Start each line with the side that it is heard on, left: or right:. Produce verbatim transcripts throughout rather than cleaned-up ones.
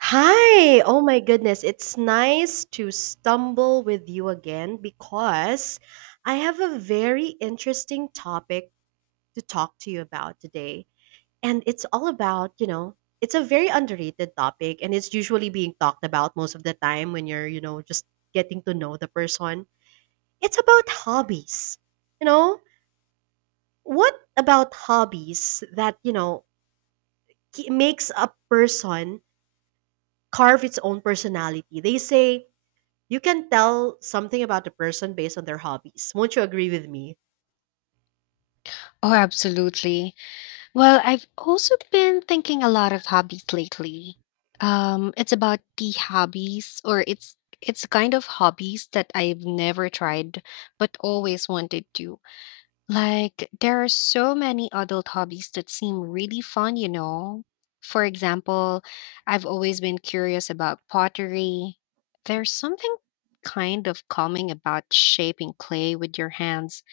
right: Hi! Oh my goodness, it's nice to stumble with you again because I have a very interesting topic to talk to you about today. And it's all about, you know, it's a very underrated topic and it's usually being talked about most of the time when you're, you know, just getting to know the person. It's about hobbies. You know, what about hobbies that, you know, ki- makes a person carve its own personality? They say, you can tell something about a person based on their hobbies. Won't you agree with me?
left: Oh, absolutely. Well, I've also been thinking a lot of hobbies lately. Um, it's about the hobbies, or it's it's the kind of hobbies that I've never tried but always wanted to. Like there are so many adult hobbies that seem really fun, you know. For example, I've always been curious about pottery. There's something kind of calming about shaping clay with your hands.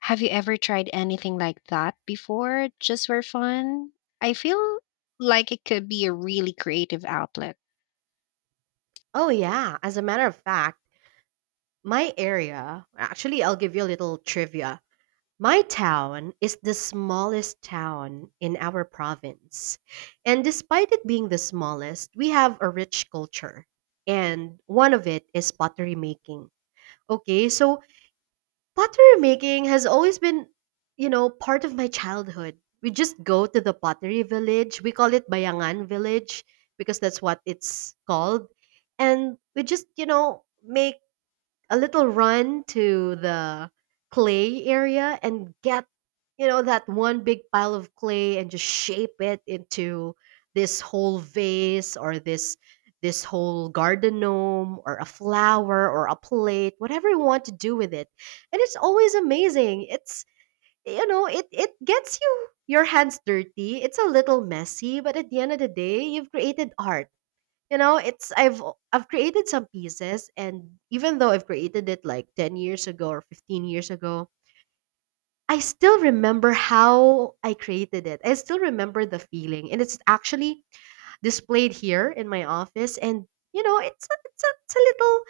left: Have you ever tried anything like that before, just for fun? I feel like it could be a really creative outlet.
right: Oh, yeah. As a matter of fact, my area, actually, I'll give you a little trivia. My town is the smallest town in our province. And despite it being the smallest, we have a rich culture. And one of it is pottery making. Okay, so pottery making has always been, you know, part of my childhood. We just go to the pottery village. We call it Bayangan Village because that's what it's called. And we just, you know, make a little run to the clay area and get, you know, that one big pile of clay and just shape it into this whole vase or this this whole garden gnome or a flower or a plate, whatever you want to do with it. And it's always amazing. It's, you know, it it gets you, your hands dirty, it's a little messy, but at the end of the day, you've created art. You know, it's i've i've created some pieces, and even though I've created it like ten years ago or fifteen years ago, I still remember how I created it. I still remember the feeling, and it's actually displayed here in my office. And you know, it's a, it's a, it's a little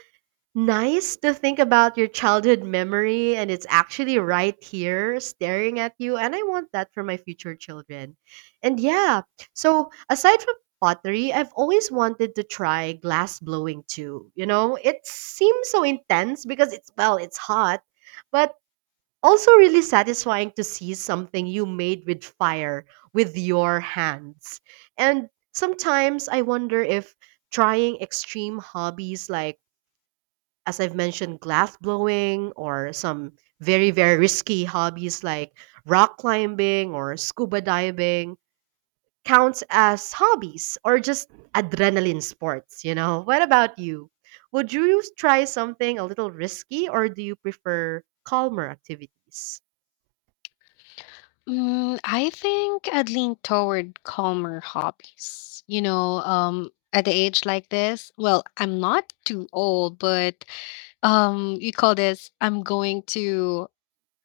right: nice to think about your childhood memory, and it's actually right here staring at you. And I want that for my future children. And yeah, so aside from pottery, I've always wanted to try glass blowing too. You know, it seems so intense because it's, well, it's hot, but also really satisfying to see something you made with fire with your hands. And sometimes I wonder if trying extreme hobbies like, as I've mentioned, glass blowing or some very, very risky hobbies like rock climbing or scuba diving counts as hobbies or just adrenaline sports, you know? What about you? Would you try something a little risky or do you prefer calmer activities?
left: Mm, I think I'd lean toward calmer hobbies. You know, um, at the age like this, well, I'm not too old, but um, you call this, I'm going to,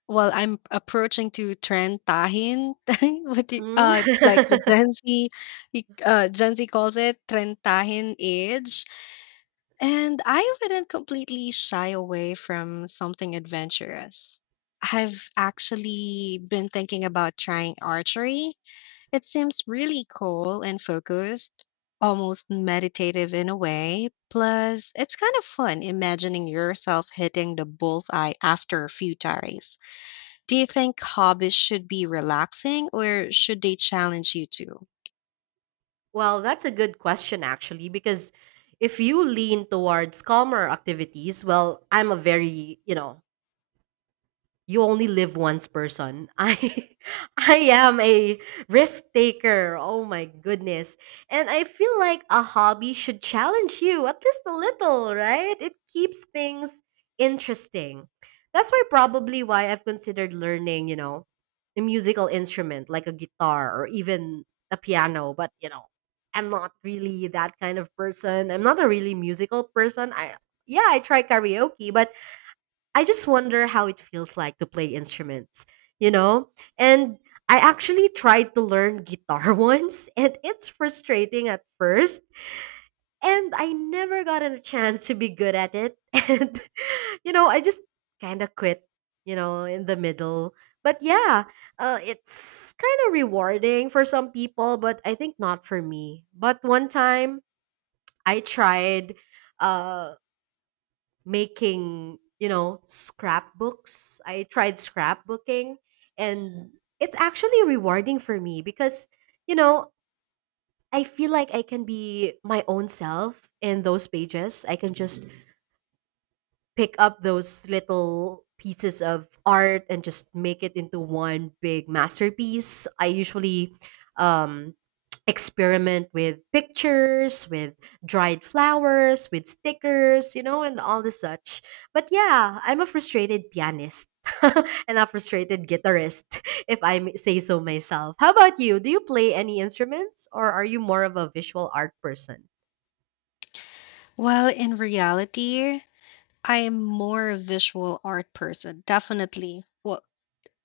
left: well, I'm approaching to trentahin, what do you-
right: Mm.
left: uh, like the Gen Z, uh, Gen Z calls it trentahin age. And I wouldn't completely shy away from something adventurous. I've actually been thinking about trying archery. It seems really cool and focused, almost meditative in a way. Plus, it's kind of fun imagining yourself hitting the bullseye after a few tarries. Do you think hobbies should be relaxing or should they challenge you too?
right: Well, that's a good question, actually, because if you lean towards calmer activities, well, I'm a very, you know, you only live once person. I I am a risk taker. Oh my goodness. And I feel like a hobby should challenge you at least a little, right? It keeps things interesting. That's why probably why I've considered learning, you know, a musical instrument like a guitar or even a piano, but you know, I'm not really that kind of person. I'm not a really musical person. I, yeah, I try karaoke, but I just wonder how it feels like to play instruments, you know? And I actually tried to learn guitar once, and it's frustrating at first. And I never gotten a chance to be good at it. And, you know, I just kind of quit, you know, in the middle. But yeah, uh, it's kind of rewarding for some people, but I think not for me. But one time I tried. Uh, Making, you know, scrapbooks. I tried scrapbooking, and it's actually rewarding for me because, you know, I feel like I can be my own self in those pages. I can just pick up those little pieces of art and just make it into one big masterpiece. I usually, um, experiment with pictures, with dried flowers, with stickers, you know, and all the such. But yeah, I'm a frustrated pianist and a frustrated guitarist, if I may say so myself. How about you? Do you play any instruments or are you more of a visual art person?
left: Well, in reality, I am more a visual art person, definitely. Well,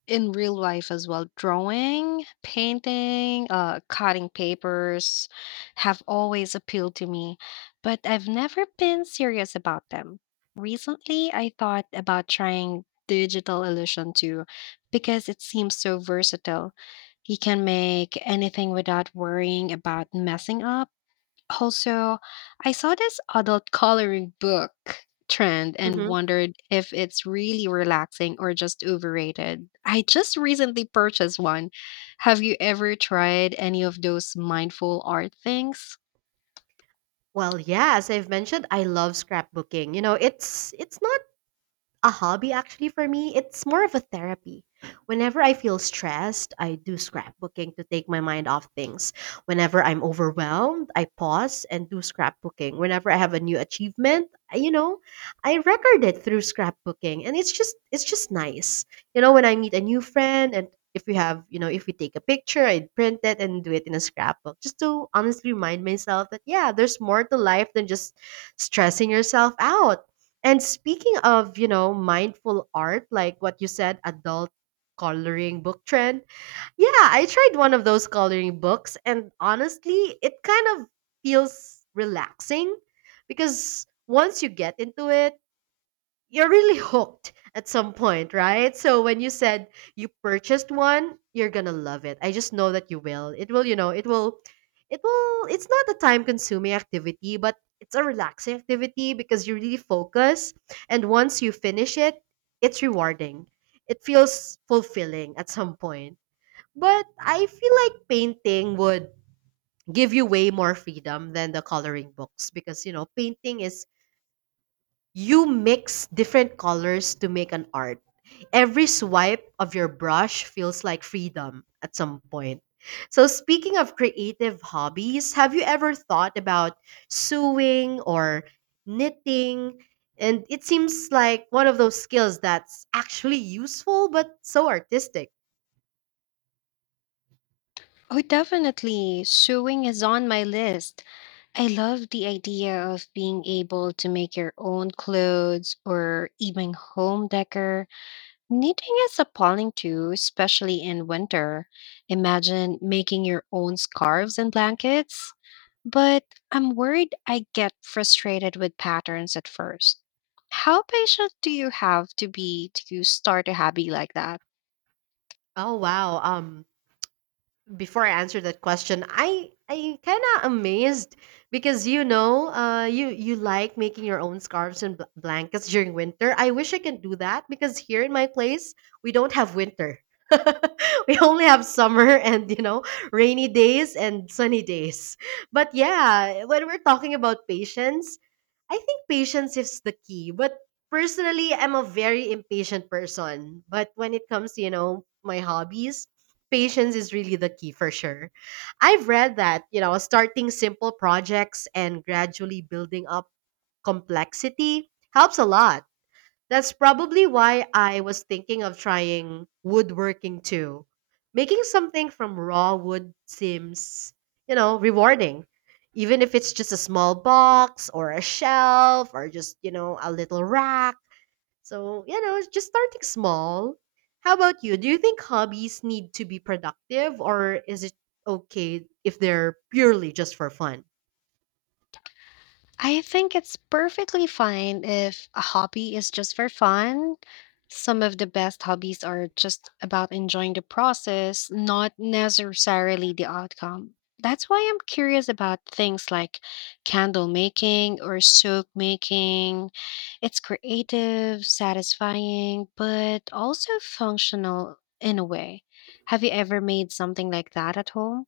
left: in real life as well, drawing, painting, uh, cutting papers have always appealed to me, but I've never been serious about them. Recently, I thought about trying digital illusion too, because it seems so versatile. You can make anything without worrying about messing up. Also, I saw this adult coloring book trend and
right: Mhm.
left: wondered if it's really relaxing or just overrated. I just recently purchased one. Have you ever tried any of those mindful art things?
right: Well, yeah, as I've mentioned, I love scrapbooking. You know, it's it's not a hobby, actually, for me, it's more of a therapy. Whenever I feel stressed, I do scrapbooking to take my mind off things. Whenever I'm overwhelmed, I pause and do scrapbooking. Whenever I have a new achievement, I- you know, I record it through scrapbooking, and it's just it's just nice. You know, when I meet a new friend, and if we have, you know, if we take a picture, I print it and do it in a scrapbook, just to honestly remind myself that yeah, there's more to life than just stressing yourself out. And speaking of, you know, mindful art, like what you said, adult coloring book trend. Yeah, I tried one of those coloring books, and honestly, it kind of feels relaxing because once you get into it, you're really hooked at some point, right? So when you said you purchased one, you're gonna love it. I just know that you will. It will, you know, it will, it will. It's not a time-consuming activity, but it's a relaxing activity because you really focus. And once you finish it, it's rewarding. It feels fulfilling at some point. But I feel like painting would give you way more freedom than the coloring books, because you know painting is, you mix different colors to make an art. Every swipe of your brush feels like freedom at some point. So, speaking of creative hobbies, have you ever thought about sewing or knitting? And it seems like one of those skills that's actually useful but so artistic.
left: Oh, definitely. Sewing is on my list. I love the idea of being able to make your own clothes or even home decor. Knitting is appalling too, especially in winter. Imagine making your own scarves and blankets. But I'm worried I get frustrated with patterns at first. How patient do you have to be to start a hobby like that?
right: Oh wow. Um before I answer that question, I I kind of amazed because you know, uh, you you like making your own scarves and bl- blankets during winter. I wish I can do that because here in my place we don't have winter. We only have summer and you know rainy days and sunny days. But yeah, when we're talking about patience, I think patience is the key. But personally, I'm a very impatient person. But when it comes to, you know, my hobbies, patience is really the key for sure. I've read that, you know, starting simple projects and gradually building up complexity helps a lot. That's probably why I was thinking of trying woodworking too. Making something from raw wood seems, you know, rewarding. Even if it's just a small box or a shelf or just, you know, a little rack. So, you know, just starting small. How about you? Do you think hobbies need to be productive or is it okay if they're purely just for fun?
left: I think it's perfectly fine if a hobby is just for fun. Some of the best hobbies are just about enjoying the process, not necessarily the outcome. That's why I'm curious about things like candle making or soap making. It's creative, satisfying, but also functional in a way. Have you ever made something like that at home?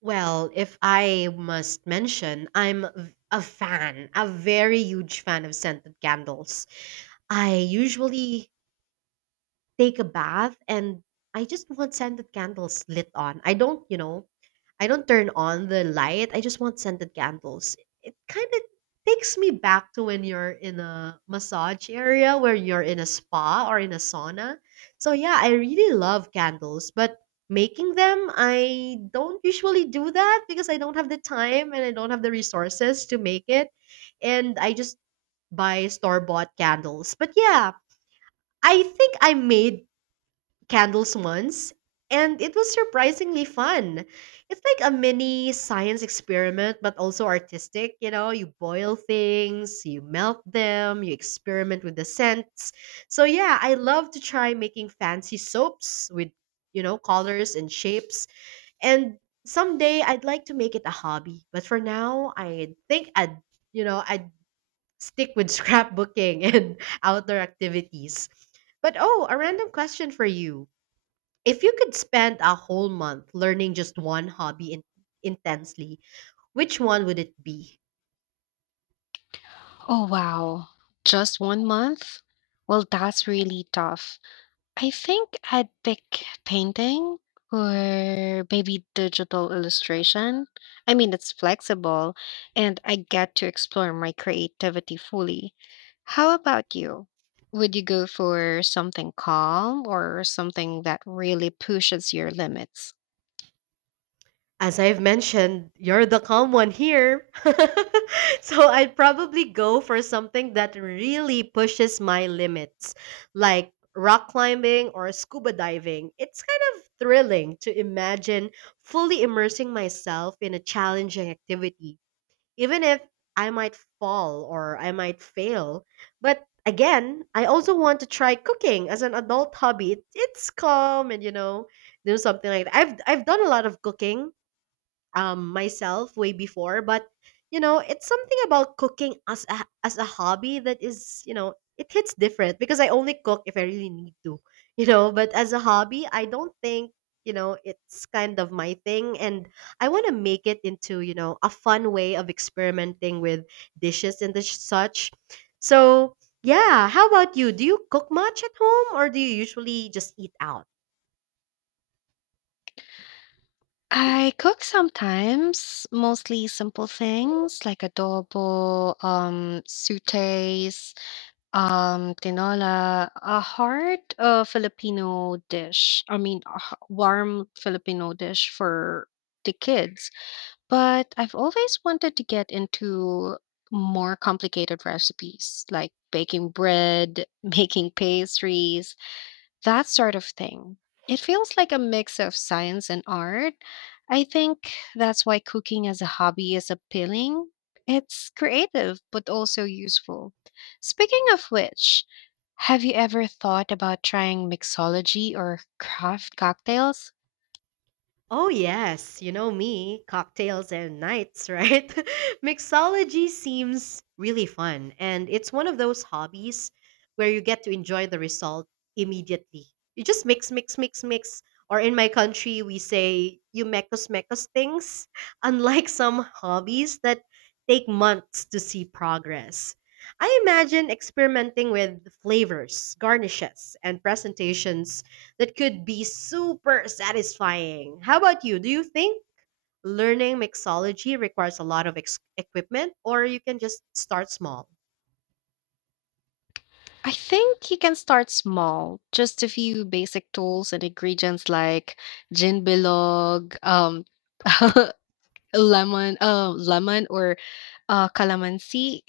right: Well, if I must mention, I'm v- a fan, a very huge fan of scented candles. I usually take a bath, and I just want scented candles lit on. I don't, you know, I don't turn on the light. I just want scented candles. It kind of takes me back to when you're in a massage area where you're in a spa or in a sauna. So yeah, I really love candles, but making them, I don't usually do that because I don't have the time and I don't have the resources to make it. And I just buy store-bought candles. But yeah, I think I made candles once, and it was surprisingly fun. It's like a mini science experiment, but also artistic. You know, you boil things, you melt them, you experiment with the scents. So, yeah, I love to try making fancy soaps with, you know, colors and shapes. And someday I'd like to make it a hobby. But for now, I think I'd, you know, I'd stick with scrapbooking and outdoor activities. But oh, a random question for you. If you could spend a whole month learning just one hobby in- intensely, which one would it be?
left: Oh, wow. Just one month? Well, that's really tough. I think I'd pick painting or maybe digital illustration. I mean, it's flexible and I get to explore my creativity fully. How about you? Would you go for something calm or something that really pushes your limits?
right: As I've mentioned, you're the calm one here. So I'd probably go for something that really pushes my limits, like rock climbing or scuba diving. It's kind of thrilling to imagine fully immersing myself in a challenging activity, even if I might fall or I might fail. But again, I also want to try cooking as an adult hobby. It- It's calm and you know, do something like that. I've I've done a lot of cooking um myself way before, but you know it's something about cooking as a, as a hobby that is, you know, it hits different because I only cook if I really need to. You know, but as a hobby I don't think, you know, it's kind of my thing. And I want to make it into, you know, a fun way of experimenting with dishes and the sh- such. So yeah, how about you? Do you cook much at home or do you usually just eat out?
left: I cook sometimes, mostly simple things like adobo, um, sutes, um, tinola, a hard uh, Filipino dish. I mean, a h- warm Filipino dish for the kids. But I've always wanted to get into more complicated recipes like baking bread, making pastries, that sort of thing. It feels like a mix of science and art. I think that's why cooking as a hobby is appealing. It's creative, but also useful. Speaking of which, have you ever thought about trying mixology or craft cocktails?
right: Oh, yes, you know me, cocktails and nights, right? Mixology seems really fun, and it's one of those hobbies where you get to enjoy the result immediately. You just mix, mix, mix, mix. Or in my country, we say you mekos mekos things, unlike some hobbies that take months to see progress. I imagine experimenting with flavors, garnishes, and presentations that could be super satisfying. How about you? Do you think learning mixology requires a lot of ex- equipment, or you can just start small?
left: I think you can start small, just a few basic tools and ingredients like gin bilog, um, lemon, uh, lemon or uh, calamansi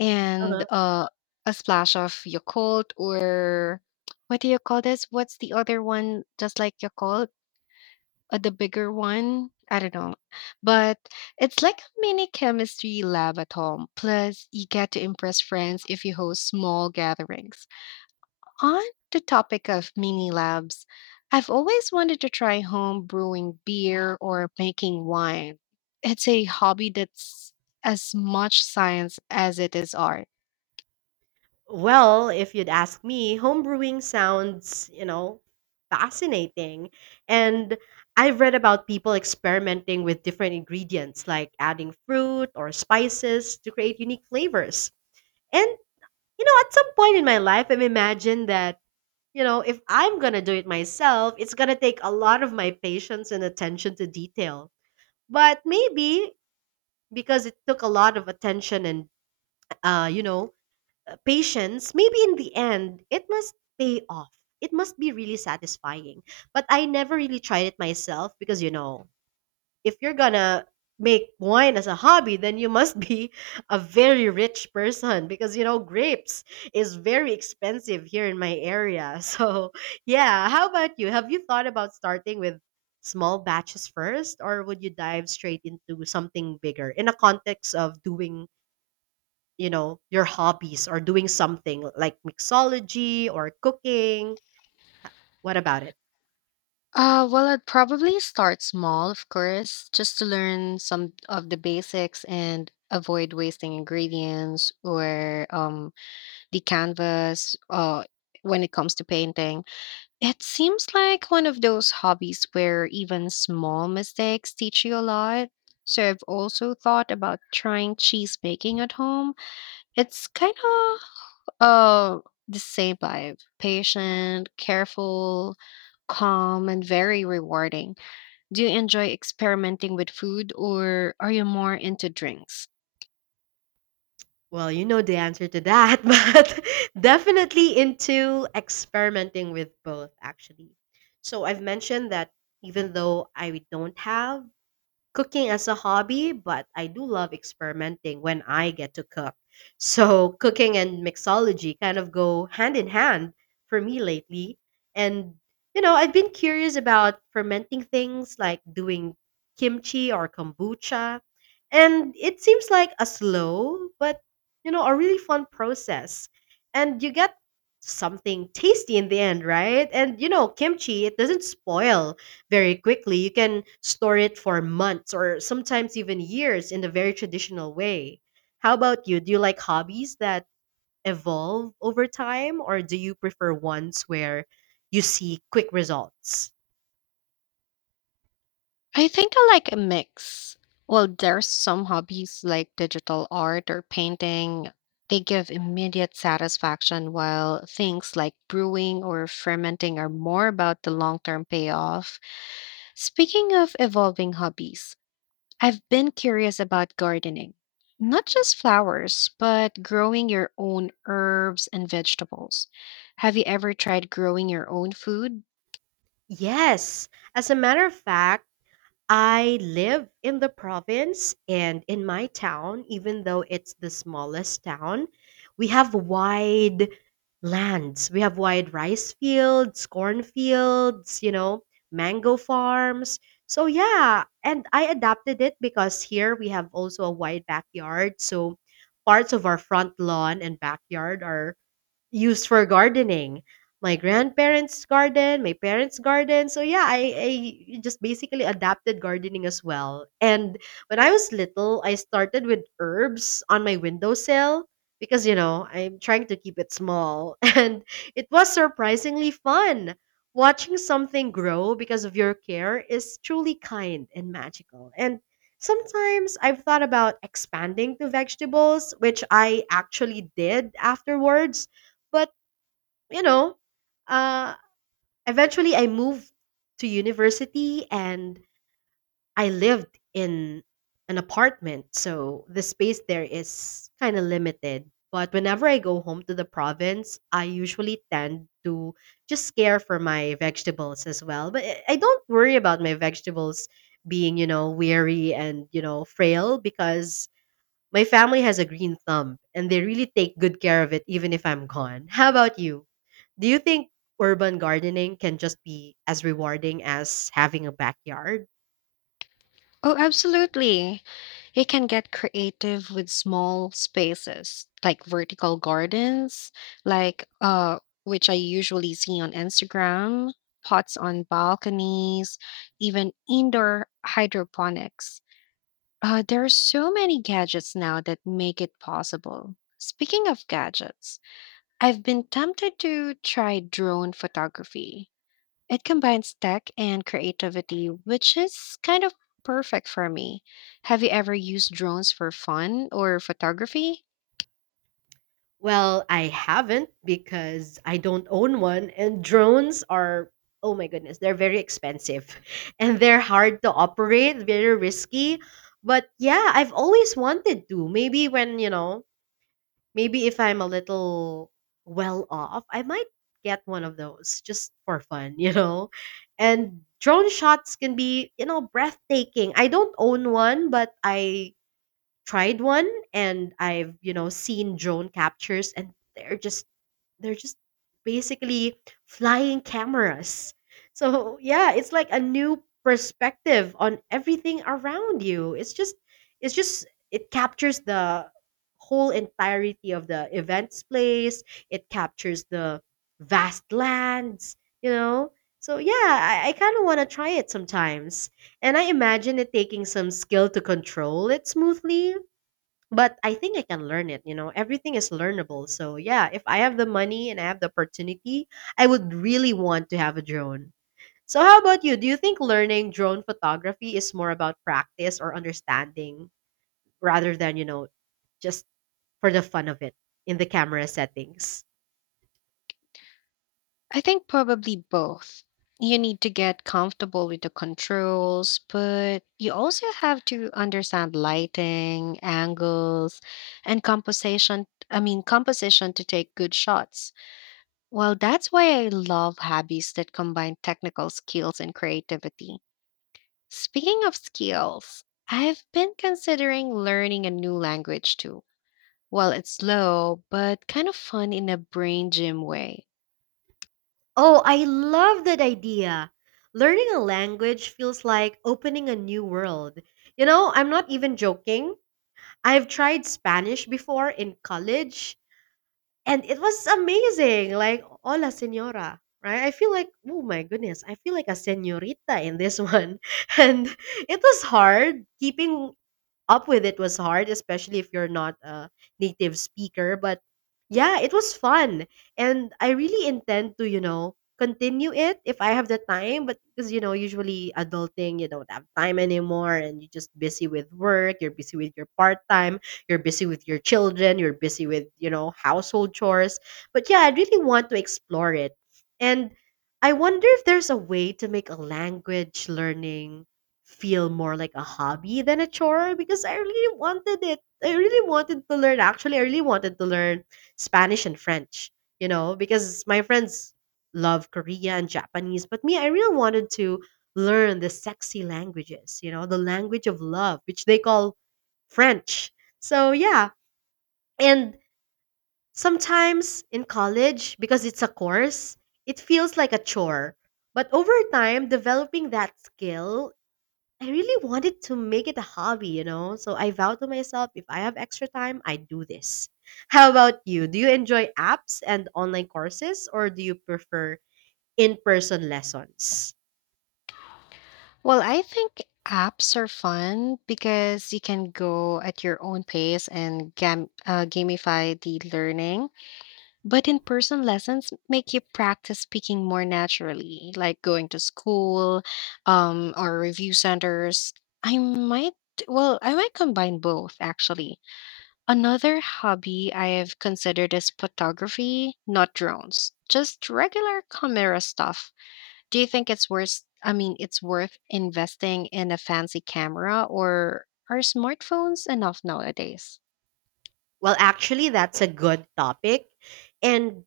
left: and
right: Uh-huh.
left: uh, a splash of Yakult or what do you call this? What's the other one just like Yakult? Uh, the bigger one? I don't know. But it's like a mini chemistry lab at home. Plus, you get to impress friends if you host small gatherings. On the topic of mini labs, I've always wanted to try home brewing beer or making wine. It's a hobby that's as much science as it is art.
right: Well, if you'd ask me, homebrewing sounds, you know, fascinating. And I've read about people experimenting with different ingredients, like adding fruit or spices to create unique flavors. And, you know, at some point in my life, I've imagined that. You know, if I'm going to do it myself, it's going to take a lot of my patience and attention to detail. But maybe because it took a lot of attention and, uh, you know, uh, patience, maybe in the end, it must pay off. It must be really satisfying. But I never really tried it myself because, you know, if you're gonna make wine as a hobby, then you must be a very rich person because you know grapes is very expensive here in my area. So yeah, how about you? Have you thought about starting with small batches first, or would you dive straight into something bigger in a context of doing you know your hobbies, or doing something like mixology or cooking? What about it?
left: Uh, well, I'd probably start small, of course, just to learn some of the basics and avoid wasting ingredients or um, the canvas uh, when it comes to painting. It seems like one of those hobbies where even small mistakes teach you a lot. So I've also thought about trying cheese making at home. It's kind of uh the same vibe. Patient, careful, calm, and very rewarding. Do you enjoy experimenting with food or are you more into drinks?
right: Well, you know the answer to that, but definitely into experimenting with both, actually. So I've mentioned that even though I don't have cooking as a hobby, but I do love experimenting when I get to cook. So, cooking and mixology kind of go hand in hand for me lately. And, you know, I've been curious about fermenting things like doing kimchi or kombucha. And it seems like a slow, but, you know, a really fun process. And you get something tasty in the end, right? And, you know, kimchi, it doesn't spoil very quickly. You can store it for months or sometimes even years in a very traditional way. How about you? Do you like hobbies that evolve over time, or do you prefer ones where you see quick results?
left: I think I like a mix. Well, there's some hobbies like digital art or painting. They give immediate satisfaction, while things like brewing or fermenting are more about the long term payoff. Speaking of evolving hobbies, I've been curious about gardening. Not just flowers, but growing your own herbs and vegetables. Have you ever tried growing your own food?
right: Yes. As a matter of fact, I live in the province, and in my town, even though it's the smallest town, we have wide lands. We have wide rice fields, corn fields, you know, mango farms. So yeah, and I adapted it because here we have also a wide backyard. So parts of our front lawn and backyard are used for gardening. My grandparents' garden, my parents' garden. So yeah, I, I just basically adapted gardening as well. And when I was little, I started with herbs on my windowsill because you know I'm trying to keep it small. And it was surprisingly fun. Watching something grow because of your care is truly kind and magical. And sometimes I've thought about expanding to vegetables, which I actually did afterwards, but, you know, uh, eventually I moved to university and I lived in an apartment. So the space there is kind of limited. But whenever I go home to the province, I usually tend to just care for my vegetables as well. But I I don't worry about my vegetables being, you know, weary, and, you know, frail, because my family has a green thumb and they really take good care of it even if I'm gone. How about you? Do you think urban gardening can just be as rewarding as having a backyard?
left: Oh, absolutely. You can get creative with small spaces like vertical gardens, like uh which I usually see on Instagram, pots on balconies, even indoor hydroponics. Uh, there are so many gadgets now that make it possible. Speaking of gadgets, I've been tempted to try drone photography. It combines tech and creativity, which is kind of perfect for me. Have you ever used drones for fun or photography?
right: Well, I haven't, because I don't own one, and drones are, oh my goodness, they're very expensive, and they're hard to operate, very risky. But yeah, I've always wanted to. Maybe when, you know, Maybe if I'm a little well off, I might get one of those just for fun, you know? And drone shots can be, you know, breathtaking. I don't own one, but I tried one and I've, you know, seen drone captures, and they're just they're just basically flying cameras. So yeah, it's like a new perspective on everything around you. It's just it's just it captures the whole entirety of the events place. It captures the vast lands, you know? So yeah, I, I kind of want to try it sometimes. And I imagine it taking some skill to control it smoothly. But I think I can learn it, you know. Everything is learnable. So yeah, if I have the money and I have the opportunity, I would really want to have a drone. So how about you? Do you think learning drone photography is more about practice or understanding, rather than, you know, just for the fun of it, in the camera settings?
left: I think probably both. You need to get comfortable with the controls, but you also have to understand lighting, angles, and composition. I mean, composition to take good shots. Well, that's why I love hobbies that combine technical skills and creativity. Speaking of skills, I've been considering learning a new language too. Well, it's slow, but kind of fun in a brain gym way.
right: Oh, I love that idea. Learning a language feels like opening a new world. You know, I'm not even joking. I've tried Spanish before in college. And it was amazing, like, "Hola, señora," right? I feel like, oh my goodness, I feel like a señorita in this one. And it was hard keeping up with it was hard, especially if you're not a native speaker. But yeah, it was fun. And I really intend to, you know, continue it if I have the time. But because, you know, usually adulting, you don't have time anymore, and you're just busy with work, you're busy with your part time, you're busy with your children, you're busy with, you know, household chores. But yeah, I really want to explore it. And I wonder if there's a way to make a language learning feel more like a hobby than a chore, because I really wanted it. I really wanted to learn. Actually, I really wanted to learn Spanish and French, you know, because my friends love Korea and Japanese. But me, I really wanted to learn the sexy languages, you know, the language of love, which they call French. So, yeah. And sometimes in college, because it's a course, it feels like a chore. But over time, developing that skill, I really wanted to make it a hobby, you know? So I vowed to myself, if I have extra time, I do this. How about you? Do you enjoy apps and online courses, or do you prefer in person lessons?
left: Well, I think apps are fun because you can go at your own pace and gam- uh, gamify the learning. But in person lessons make you practice speaking more naturally, like going to school um, or review centers. I might, well, I might combine both actually. Another hobby I have considered is photography, not drones, just regular camera stuff. Do you think it's worth, I mean, it's worth investing in a fancy camera or are smartphones enough nowadays?
right: Well, actually, that's a good topic. And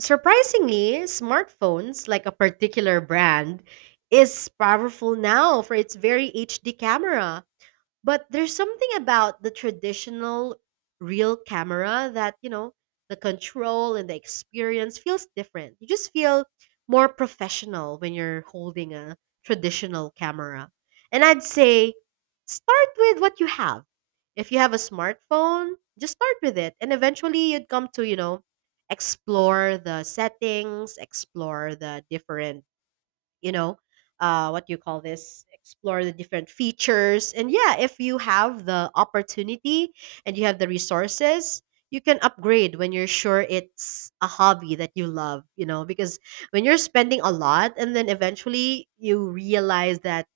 right: surprisingly, smartphones, like a particular brand, is powerful now for its very H D camera. But there's something about the traditional real camera that, you know, the control and the experience feels different. You just feel more professional when you're holding a traditional camera. And I'd say, start with what you have. If you have a smartphone, just start with it. And eventually you'd come to, you know, explore the settings, explore the different, you know uh, what you call this, explore the different features, and yeah, if you have the opportunity and you have the resources, you can upgrade when you're sure it's a hobby that you love, you know because when you're spending a lot and then eventually you realize that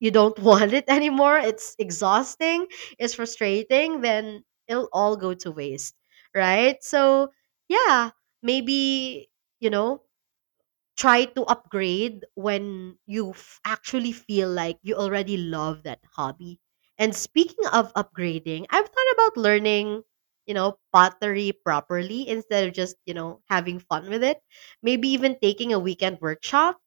right: you don't want it anymore, it's exhausting, it's frustrating, then it'll all go to waste, right? So yeah, maybe, you know try to upgrade when you f- actually feel like you already love that hobby. And speaking of upgrading, I've thought about learning, you know, pottery properly, instead of just, you know, having fun with it. Maybe even taking a weekend workshop.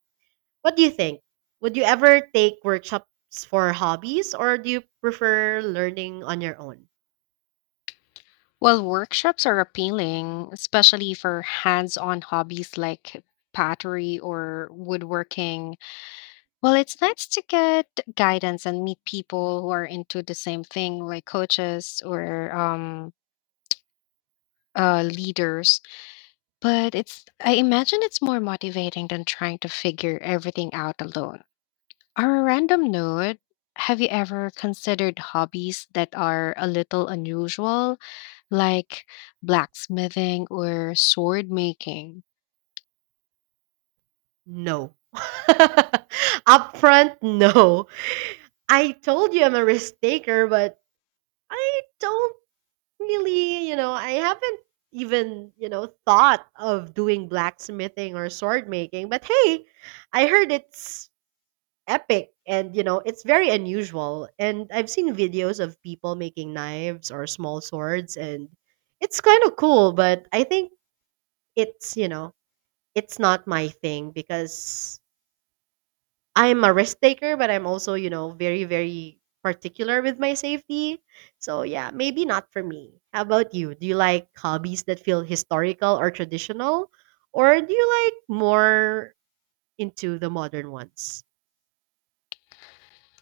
right: What do you think? Would you ever take workshops for hobbies, or do you prefer learning on your own?
left: Well, workshops are appealing, especially for hands on hobbies like pottery or woodworking. Well, it's nice to get guidance and meet people who are into the same thing, like coaches or um, uh, leaders. But it's I imagine it's more motivating than trying to figure everything out alone. Our random note, have you ever considered hobbies that are a little unusual, like blacksmithing or sword making?
right: No. Upfront, no. I told you I'm a risk taker, but I don't. Really, you know, I haven't even, you know, thought of doing blacksmithing or sword making, but hey, I heard it's epic, and, you know, it's very unusual. And I've seen videos of people making knives or small swords, and it's kind of cool, but I think it's, you know, it's not my thing, because I'm a risk taker, but I'm also, you know, very, very particular with my safety. So yeah, maybe not for me. How about you? Do you like hobbies that feel historical or traditional? Or do you like more into the modern ones?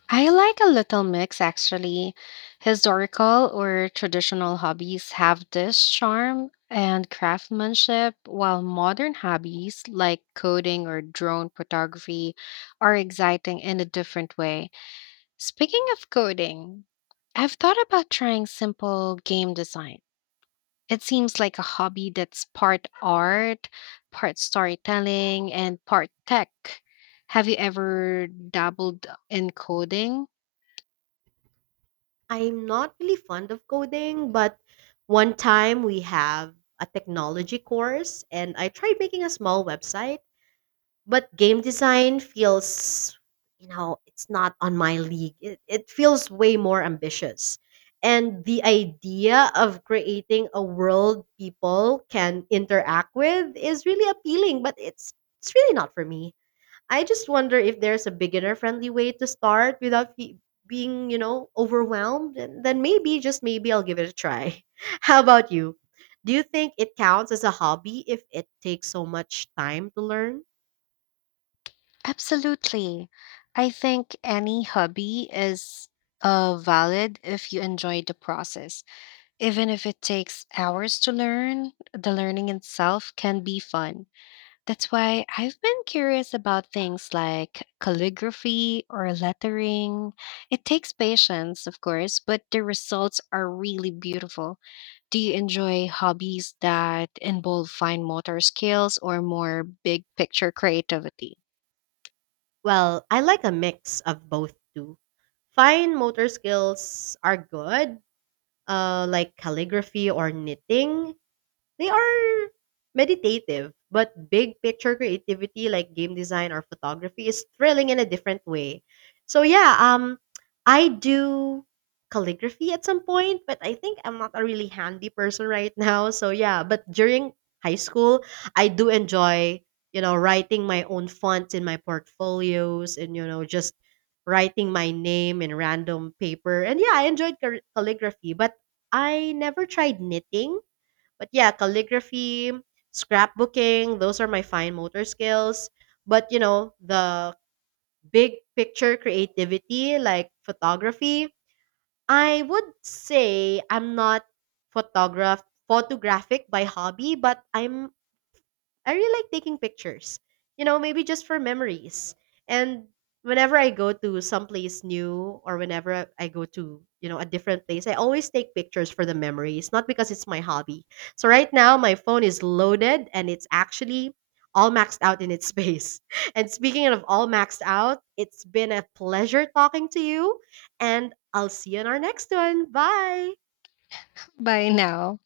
left: I like a little mix actually. Historical or traditional hobbies have this charm and craftsmanship, while modern hobbies like coding or drone photography are exciting in a different way. Speaking of coding, I've thought about trying simple game design. It seems like a hobby that's part art, part storytelling, and part tech. Have you ever dabbled in coding?
right: I'm not really fond of coding, but one time we have a technology course and I tried making a small website, but game design feels, you know it's not on my league. It, it feels way more ambitious, and the idea of creating a world people can interact with is really appealing, but it's it's really not for me. I just wonder if there's a beginner friendly way to start without fe- being, you know overwhelmed, and then maybe, just maybe, I'll give it a try. How about you? Do you think it counts as a hobby if it takes so much time to learn?
left: Absolutely. I think any hobby is uh, valid if you enjoy the process. Even if it takes hours to learn, the learning itself can be fun. That's why I've been curious about things like calligraphy or lettering. It takes patience, of course, but the results are really beautiful. Do you enjoy hobbies that involve fine motor skills or more big picture creativity?
right: Well, I like a mix of both too. Fine motor skills are good, uh, like calligraphy or knitting, they are meditative, but big picture creativity like game design or photography is thrilling in a different way. So yeah, um I do calligraphy at some point, but I think I'm not a really handy person right now. So yeah, but during high school, I do enjoy, you know, writing my own fonts in my portfolios, and, you know, just writing my name in random paper. And yeah, I enjoyed cal- calligraphy, but I never tried knitting, but yeah, calligraphy, scrapbooking, those are my fine motor skills. But you know, the big picture creativity, like photography, I would say I'm not photograph photographic by hobby, but I'm I really like taking pictures. You know, maybe just for memories. And whenever I go to someplace new, or whenever I I go to, you know, a different place, I always take pictures for the memories, not because it's my hobby. So right now my phone is loaded and it's actually all maxed out in its space. And speaking of all maxed out, it's been a pleasure talking to you and I'll see you in our next one. Bye.
left: Bye now.